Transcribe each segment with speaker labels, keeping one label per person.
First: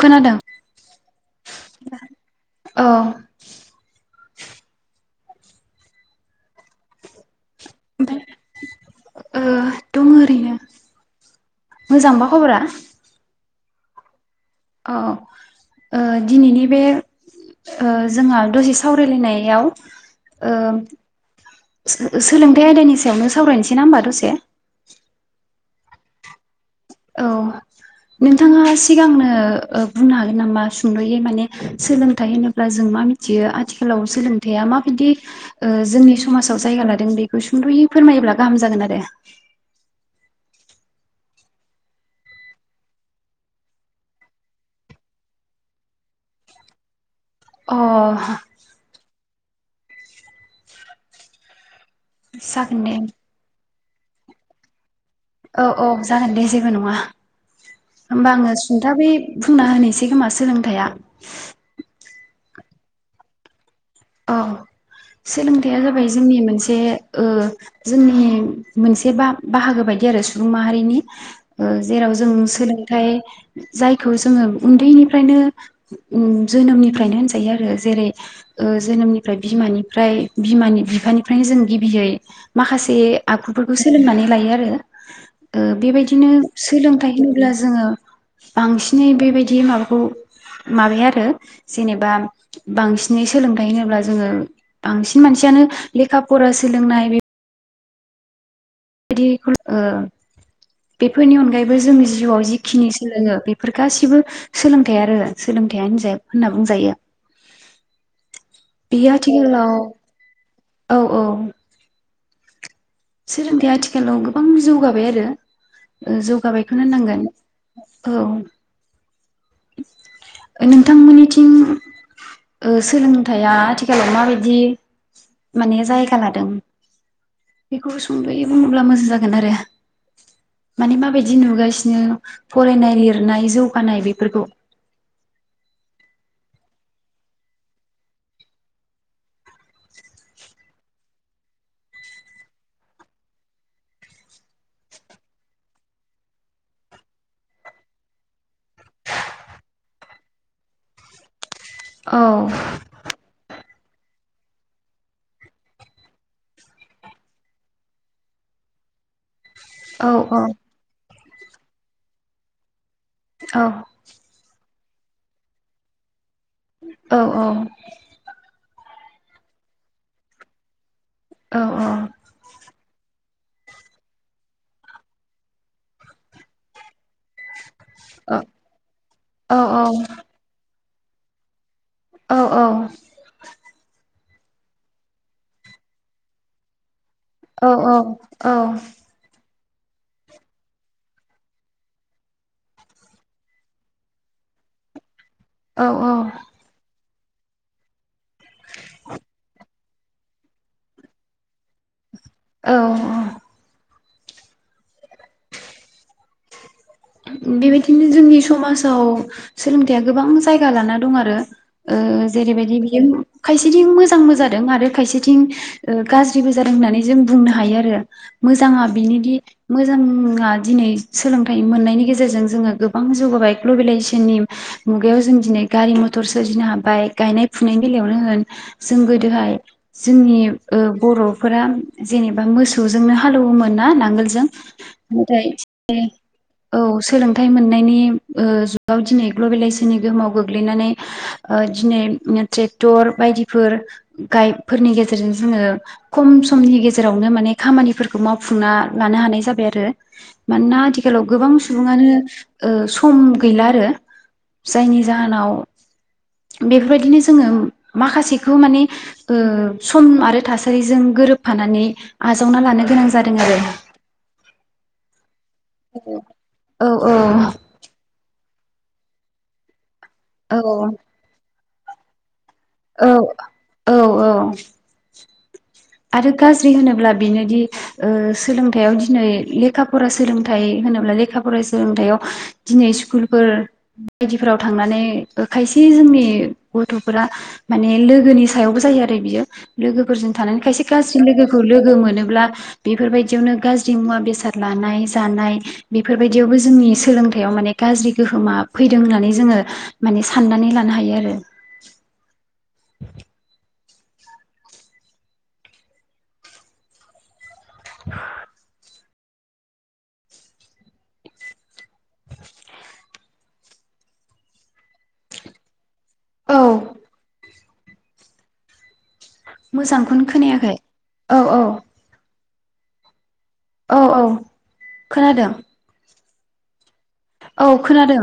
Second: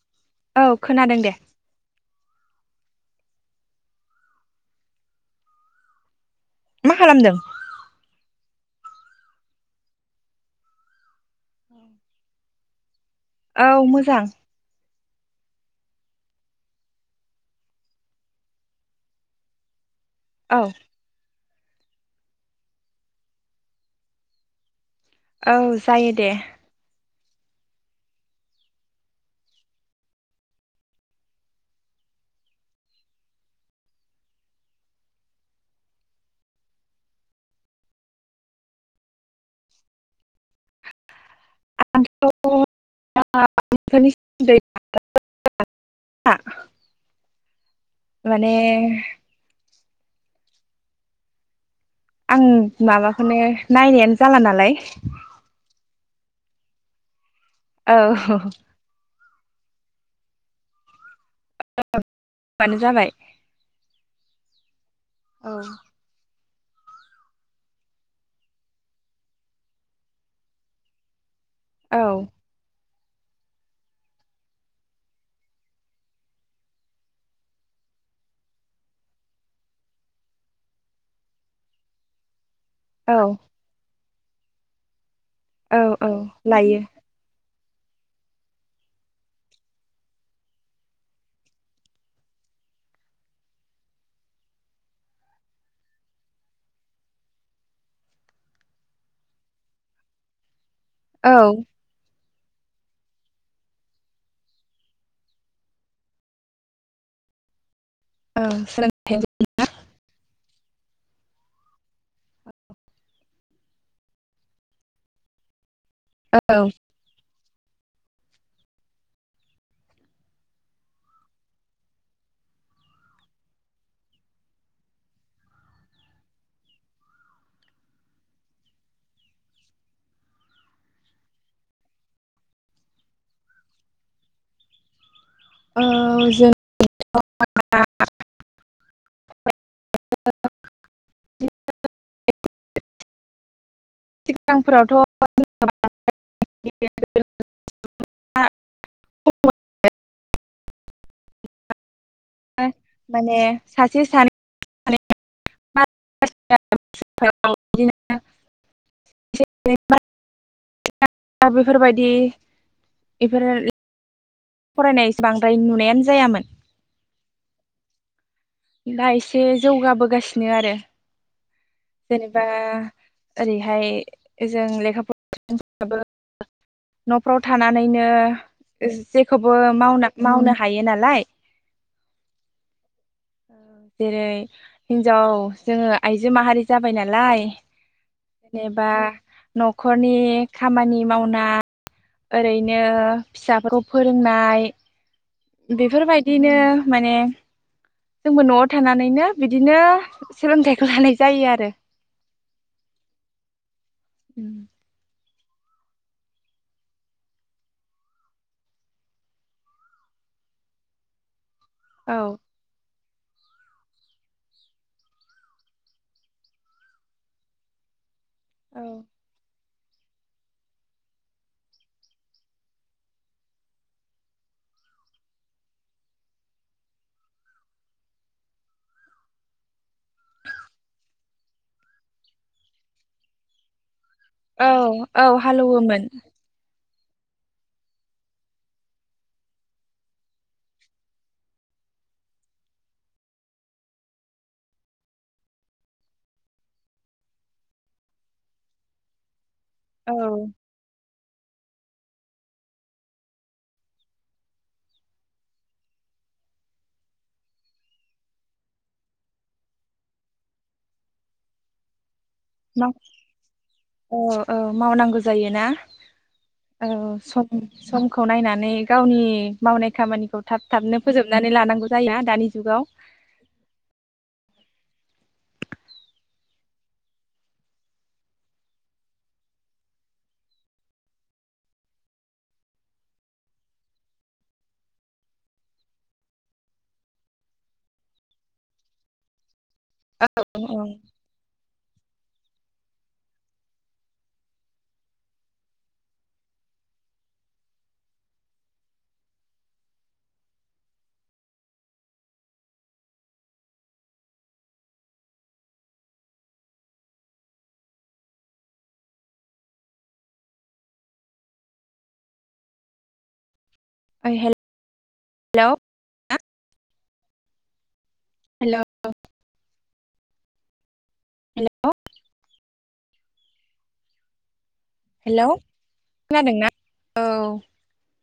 Speaker 1: खोनादों
Speaker 2: औ खोनादों दे।
Speaker 1: औ
Speaker 2: मा खालामदों
Speaker 1: ओमफाय ओ दङ ओरैनो। मोजांबा खबरा [unintelligible]
Speaker 2: औ मोजां
Speaker 1: औ ओ दिनैनि बे जोंहा दसे सावरायलायनायाव ओ
Speaker 2: औ
Speaker 1: सो सोलोंथाइ आयदानि सायावनो सावरायनोसै ना होमबा दसे
Speaker 2: औ जायो दे।
Speaker 1: औ नोंथाङा सिगांनो बुंनो हागोन नामा सुंद'यै माने सोलोंथाइ होनोब्ला जों मा मिथियो आथिखालाव सोलोंथायाइया माबायदि ओ जोंनि समाजाव जायगा लादों बेखौ सुंद'यै फोरमायोब्ला गाहाम जागोन आरो।
Speaker 2: [unintelligible]
Speaker 1: अ
Speaker 2: माने आं
Speaker 1: जागोन दे
Speaker 2: माबाखौनो नाय नायानो जाला नालाय।
Speaker 1: औ औ जागोन दे जेबो नङा।
Speaker 2: औ
Speaker 1: होमबा आङो सुंथाबै बुंना होनोसै। से खोमा सोलोंथाइया
Speaker 2: बानो जाबाय
Speaker 1: औ
Speaker 2: औ
Speaker 1: सोलोंथाइया जाबाय जोंनि मोनसे से ओ जोंनि मोनसे बा बाहागो बायदि आरो सुबुं माहारिनि
Speaker 2: औ
Speaker 1: जेराव जों सोलों ओमफ्राय जायखौ जोङो उन्दैनिफ्रायनो ओम जोनोमनिफ्रायनो होनजायो आरो जेरै जोनोमनिफ्राय बिमानिफ्राय बिमानि बिफानिफ्रायनो जों गिबियै माखासे
Speaker 2: औ
Speaker 1: आखुफोरखौ सोलोंनानै लायो आरो ओ
Speaker 2: औ
Speaker 1: बेबायदिनो
Speaker 2: लायो
Speaker 1: सोलोंथाइ होन अब्ला जोङो बांसिनै बेबायदि माबाखौ माबाया आरो जेनेबा बांसिनै सोलोंथाइ होनोब्ला जोङो बांसिन मानसियानो लेखा फरा सोलोंनाय बे बिदि खौल' ओ बेफोरनि
Speaker 2: औ
Speaker 1: अनगायैबो जोंनि जिउआव जिखिनि सोलोङो बेफोर गासिबो सोलोंथाइ आरो सोलोंथाइ होनजा होनना बुंजायो
Speaker 2: औ
Speaker 1: बेयो
Speaker 2: सोलोंथाइ
Speaker 1: आथिखालाव औ औ सोलोंथाया आथिखालाव गोबां जौगाबाय आरो ओ
Speaker 2: औ
Speaker 1: जौगाबायखोनो होनांगोन औ ओ नोंथांमोननिथिं ओ सोलोंथाया आथिखालाव माबायदि माने जायगा लादों बेखौ सुंद'यै बुङोब्ला मोजां जागोन आरो माने माबायदि नुगासिनो फरायनाय लिरनाय जौगानाय बे फोरखौ
Speaker 2: ओ जों [inaudible] सिगां फोरावथ' [inaudible] माने
Speaker 1: औ
Speaker 2: सासे सान [inaudible]
Speaker 1: औ औ
Speaker 2: दा बेफोरबायदि इफोर
Speaker 1: [inaudible]
Speaker 2: फरायनाय इस बांद्राय नुनायानो जायामोन
Speaker 1: औ औ
Speaker 2: दा इसे जौगाबोगासिनो आरो
Speaker 1: औ
Speaker 2: जेनेबा ओरैहाय जों लेखा [inaudible] न'फ्राव थानानैनो
Speaker 1: औ
Speaker 2: जेखौबो
Speaker 1: औ
Speaker 2: मावना मावनो हायो ना लाय
Speaker 1: औ
Speaker 2: ओ जेरै हिनजाव जोङो आइजो माहारि जाबायना
Speaker 1: औ औ औ
Speaker 2: न'खरनि खामानि मावना ओरैनो फिसाफोरखौ फोरोंनाय
Speaker 1: औ
Speaker 2: बेफोरबायदिनो माने जोंबो न'आव थानानैनो बिदिनो सोलोंथाइखौ लानाय जायो आरो।
Speaker 1: औ औ
Speaker 2: उम
Speaker 1: बेबायदिनो जोंनि समासाव सोलोंथाइआ गोबां जायगा लाना दं आरो। ओ
Speaker 2: औ
Speaker 1: जेरैबायदि बियो। खायसेथिं मोजांबो जादों आरो खायसेथिं ओ गाज्रिबो जादों होननानै जों बुंनो हायो आरो। मोजाङा
Speaker 2: औ
Speaker 1: बिनिदि मोजाङा दिनै सोलोंथाइ मोननायनि गेजेरजों जोङो गोबां जौगाबाय ग्लबेलाइजेसननि मुगायाव जों दिनै गारि मथर सोरजिनो हाबाय गायनाय फुनायनि बेलायावनो होन जोंनि ओ बर'फोरा जेनेबा मोसौजोंनो हालौयोमोन ना नांगोल
Speaker 2: औ औ हालौवोमोन।
Speaker 1: औ सोलोंथाइ मोननायनि ओ जुगाव दिनै ग्लबेलाइजेसननि गोहोमाव गोग्लैनानै ओ दिनै ट्रेक्टर बायदिफोर गाइ फोरनि गेजेरजों जोङो खम समनि गेजेरावनो माने खामानिफोरखौ मावफुंना लानो हानाय जाबाय आरो। रो
Speaker 2: औ
Speaker 1: मानोना आथि आथिखालाव गोबां सुबुङानो ओ सम गैला आरो जायनि जाहोनाव बेफोरबायदिनो जोङो माखासेखौ माने ओ सम आरो थासारिजों गोरोबफानानै आजावना लानो
Speaker 2: औ
Speaker 1: गोनां जादों आरो
Speaker 2: औ मावनांगौ जायो ना। औ सम समखौ नाय नानै गावनि मावनाय खामानिखौ
Speaker 1: औ
Speaker 2: थाब थाबनो फोजोबनानै लानांगौ। जायो ना दानि जुगाव
Speaker 1: औ औ औ [inaudible] आरो गाज्रि होनोब्ला बिनोदि ओ सोलोंथाइयाव दिनै लेखा फरा सोलोंथाइ होनोब्ला लेखा फरा सोलोंथाइयाव दिनै स्कुलफोर बायदिफोराव थांनानै खायसे जोंनि गथ'फोरा माने लोगोनि सायावबो जायो आरो बियो। लोगोफोरजों थानाय
Speaker 2: औ औ
Speaker 1: खायसे गाज्रि लोगोखौ लोगो मोनोब्ला बेफोरबायदियावनो गाज्रि मुवा बेसाद लानाय जानाय बेफोरबायदियावबो जोंनि सोलोंथायाइयाव माने गाज्रि गोहोमा फैदों होननानै जोङो माने साननानै लानो हायो आरो। [unintelligible]
Speaker 2: ओइ हेल लौ
Speaker 1: औ
Speaker 2: हेलौ
Speaker 1: मोजांखौनो खोनायाखै औ औ
Speaker 2: हेलौ
Speaker 1: औ औ खोनादों
Speaker 2: खोनादों ना
Speaker 1: औ खोनादों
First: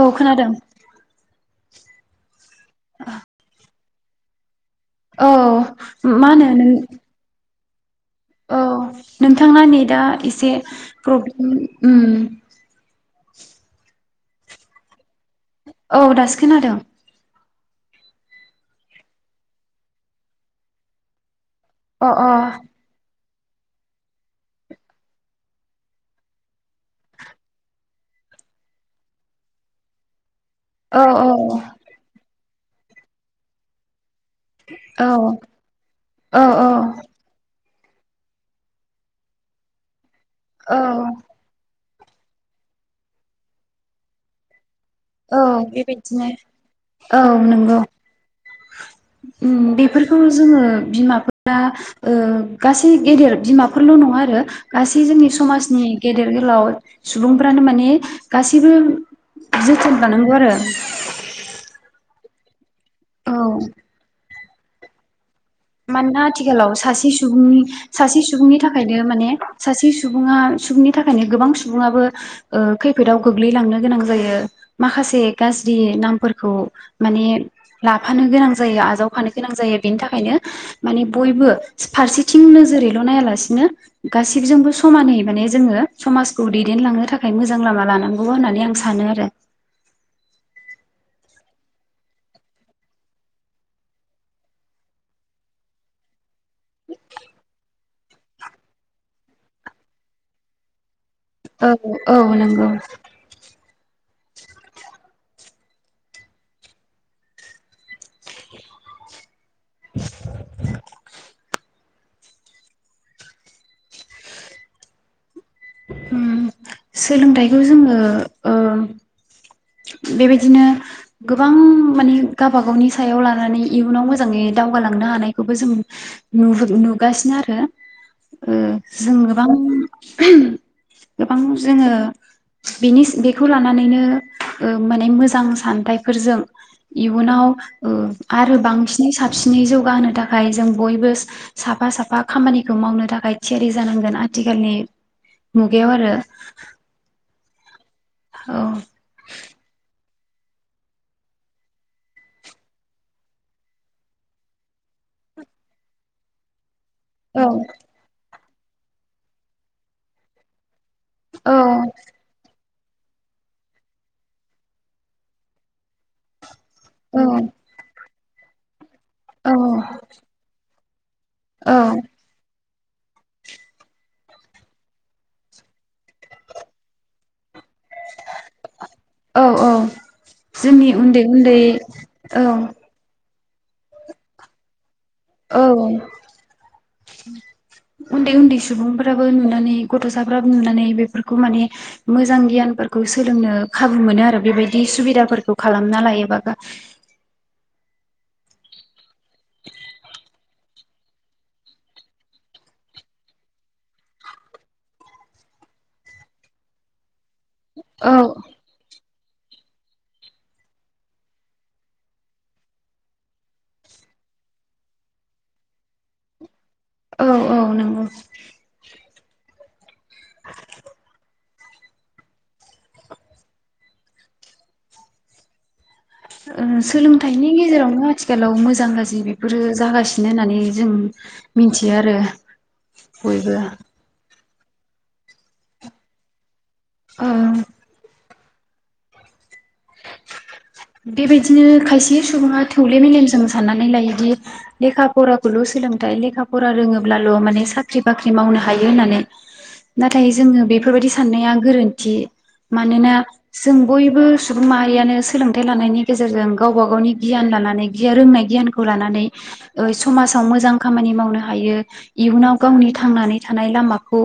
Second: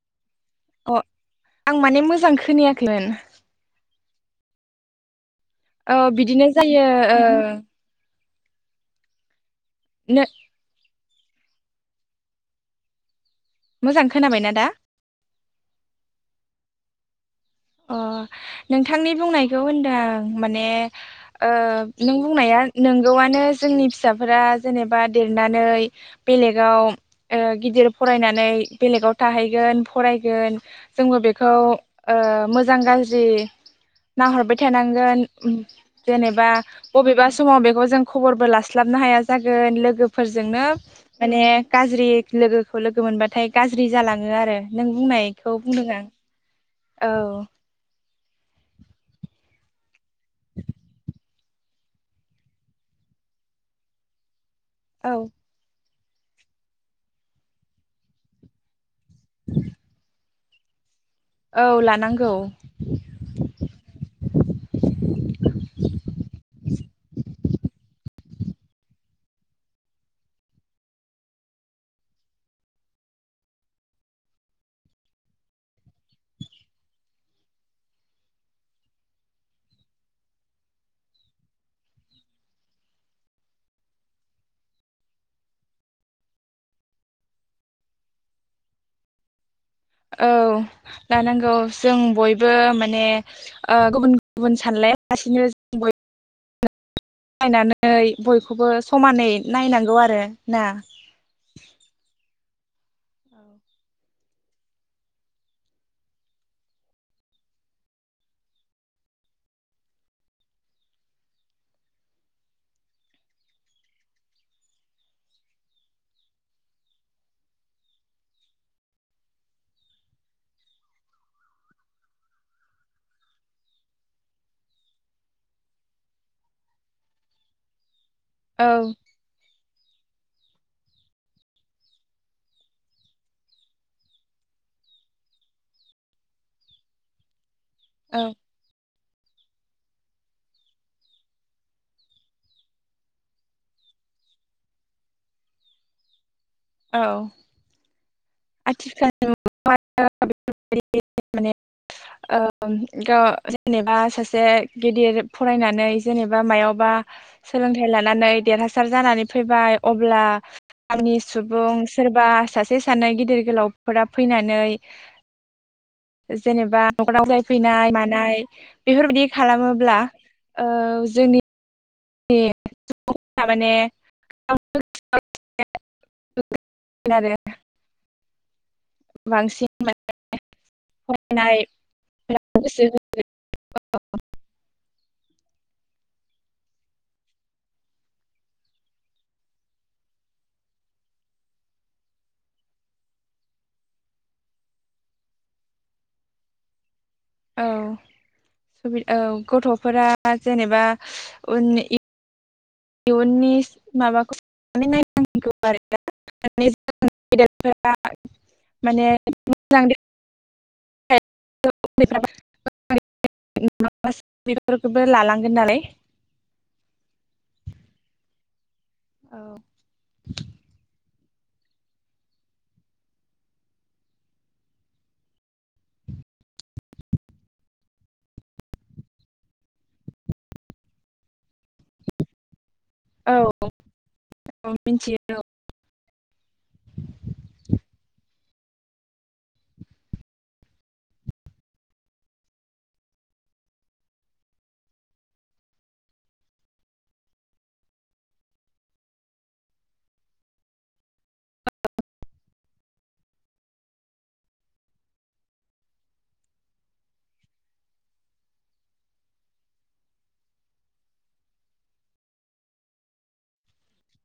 Speaker 1: औ खोनादों
Speaker 2: अ आं माने मोजां खो खोनायाखै
Speaker 1: औ
Speaker 2: औ
Speaker 1: मा
Speaker 2: बिदिनो
Speaker 1: होनो नों
Speaker 2: जायो ओं
Speaker 1: औ नों थांना नेदा
Speaker 2: नो
Speaker 1: एसे प्रब्लेम उम
Speaker 2: मोजां खोनाबायना दा
Speaker 1: औ दासो खोनादों
Speaker 2: अ नोंथांनि बुंनायखौ होनदों आं माने ओ
Speaker 1: अ
Speaker 2: नों
Speaker 1: अ
Speaker 2: बुंनाया नोंगौ आनो नो जोंनि फिसाफोरा जेनेबा देरनानै बेलेगाव ओ गिदिर फरायनानै बेलेगाव थाहैगोन फरायगोन
Speaker 1: औ
Speaker 2: जोंबो बेखौ ओ मोजां गाज्रि नाहरबाय
Speaker 1: औ
Speaker 2: थानांगोन
Speaker 1: औ
Speaker 2: जेनेबा बबेबा समाव बेखौ जों खबरबो लास्लाबनो हाया जागोन लोगो फोरजोंनो
Speaker 1: औ
Speaker 2: माने गाज्रि लोगोखौ लोगो मोनबाथाय गाज्रि जालाङो आरो नों
Speaker 1: औ
Speaker 2: बुंनायखौ बुंदों आं
Speaker 1: बेबायदिनो औ नंगौ उम बेफोर खौ‌ जोङो बिमाफोर दा ओ गासै गेदेर बिमाफोरल' नङा आरो गासै
Speaker 2: औ
Speaker 1: जोंनि समाजनि गेदेर गोलाव सुबुंफ्रानो माने गासैबो जोथोन लानांगौ आरो
Speaker 2: औ लानांगौ
Speaker 1: औ
Speaker 2: [inaudible]
Speaker 1: मानोना आथिखालाव सासे सुबुंनि सासे सु सुबुंनि थाखायनो माने सासे सुबुङा सुबुंनि थाखायनो गोबां सुबुङाबो ओ खैफोदाव गोग्लैलांनो गोनां जायो माखासे गाज्रि नामफोरखौ माने लाफानो गोनां जायो आजावफानो गोनां जायो बेनि थाखायनो माने बयबो फारसेथिं नोजोरैल' नायालासिनो गासिबजोंबो समानै माने जोङो समाजखौ दैदेनलांनो थाखाय मोजां लामा लानांगौ होननानै आं सानो आरो
Speaker 2: औ लानांगौ जों बयबो माने गुबुन गुबुन सानलायालासिनो जों बय नै बयखौबो समानै नायनांगौ आरो ना
Speaker 1: औ नंगौ औ [inaudible] उम सोलोंथाइखौ जोङो ओम बेबायदिनो गोबां माने गाबागावनि सायाव लानानै इयुनाव मोजाङै दावगालांनो हानायखौबो जों नुहु नुगासिनो आरो ओ
Speaker 2: औ
Speaker 1: जों गोबां गोबां जोङो बेनिस बेखौ लानानैनो ओ माने मोजां सान्थायफोरजों इयुनाव ओ
Speaker 2: औ
Speaker 1: आरो बांसि नि साबसिनै जौगाहोनो थाखाय जों बयबो साफा साफा खामानिखौ मावनो थाखाय थियारि जानांगोन आथिखालनि मुगायाव आरो
Speaker 2: औ [unintelligible] [unintelligible] जेनेबा सासे गिदिर फरायनानै जेनेबा मायावबा
Speaker 1: औ
Speaker 2: सोलोंथाय‌ लानानै देरहासार जानानै फैबाय अब्ला गामि
Speaker 1: औ
Speaker 2: सुबुं सोरबा सास से सानै गिद दिर गोलावफोरा फैनानै जेनेबा
Speaker 1: औ
Speaker 2: [unintelligible] जाय फैनाय मानाय [inaudible] बेफोरबायदि
Speaker 1: औ
Speaker 2: खालामोब्ला ओव जोनि
Speaker 1: औ
Speaker 2: [unintelligible]
Speaker 1: औ औ
Speaker 2: बांसिन
Speaker 1: जोंनि उन्दै उन्दै
Speaker 2: फरायनाय
Speaker 1: औ
Speaker 2: गोसो [unintelligible]
Speaker 1: औ उन्दै उन्दै सुबुंफ्राबो नुनानै गथ'साफ्राबो नुनानै बेफोरखौ माने मोजां गियानफोरखौ सोलोंनो खाबु मोनो आरो बेबायदि सुबिदाफोरखौ खालामना लायोबा गा
Speaker 2: औ सुबि औ गथ'फोरा जेनेबा उनि इ इयुननि माबाखौ
Speaker 1: औ
Speaker 2: [unintelligible] [unintelligible] माने [unintelligible] बेफोरखौथ' लालांगोन नालाय
Speaker 1: औ औ नोंगौ
Speaker 2: औ [inaudible]
Speaker 1: ओ सोलोंथाइनि गेजेरावनो आथिखालाव मोजां गाज्रि बेफोरो जागासिनो होननानै जों मिनथियो आरो बयबो
Speaker 2: औ [unintelligible]
Speaker 1: आह बेबायदिनो खायसे सुबुङा थौले मेलेमजों साननानै लायोदि लेखा फराखौल' सोलोंथाइ लेखा फरा रोङोब्लाल' माने साख्रि बाख्रि मावनो हायो होननानै नाथाय जोङो बेफोरबायदि साननाया गोरोन्थि मानोना जों बयबो सु सुबुं माहारियानो सोलोंथाइ लानायनि गेजेरजों गावबा गावनि गियान लानानै गिया रोंनाय गियानखौ लानानै ओइ समाजाव मोजां खामानि मावनो हायो इयुनाव गावनि थांनानै थानाय लामाखौ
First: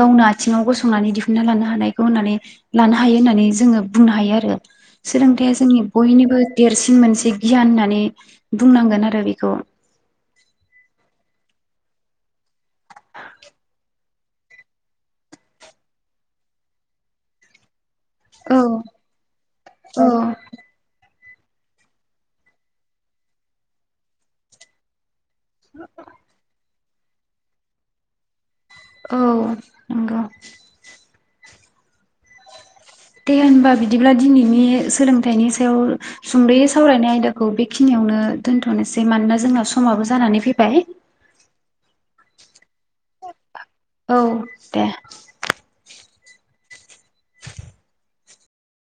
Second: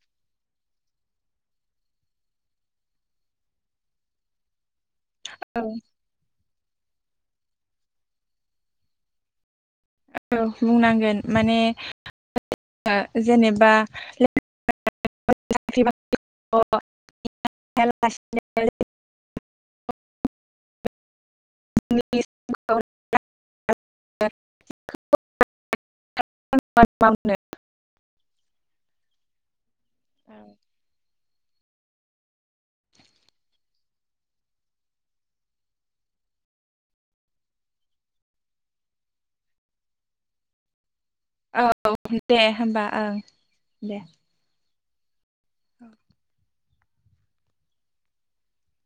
Speaker 1: गावनो आथिङाव गसंनानै दिहुनन्ना लानो हानायखौ होननानै लानो हायो होननानै जोङो बुंनो हायो आरो। सोलोंथाइया
Speaker 2: औ
Speaker 1: जोंनि बयनिबो देरस सिन मोनसे गियान होननानै बुंनांगोन आरो बेखौ
Speaker 2: औ बुंनांगोन माने [inaudible] जेनेबा ले [unintelligible]
Speaker 1: औ औ
Speaker 2: [unintelligible]
Speaker 1: [unintelligible]
Speaker 2: [unintelligible]
Speaker 1: औ नंगौ। दे होनबा बिदिब्ला दिनैनि सोलोंथाइनि सायाव सुंद'यै सावरायनाय आयदाखौ बेखिनियावनो दोन्थ'नोसै मानोना जोंना समाबो जानानै फैबाय।
Speaker 2: औ दे होमबा ओं दे
Speaker 1: औ दे
Speaker 2: औ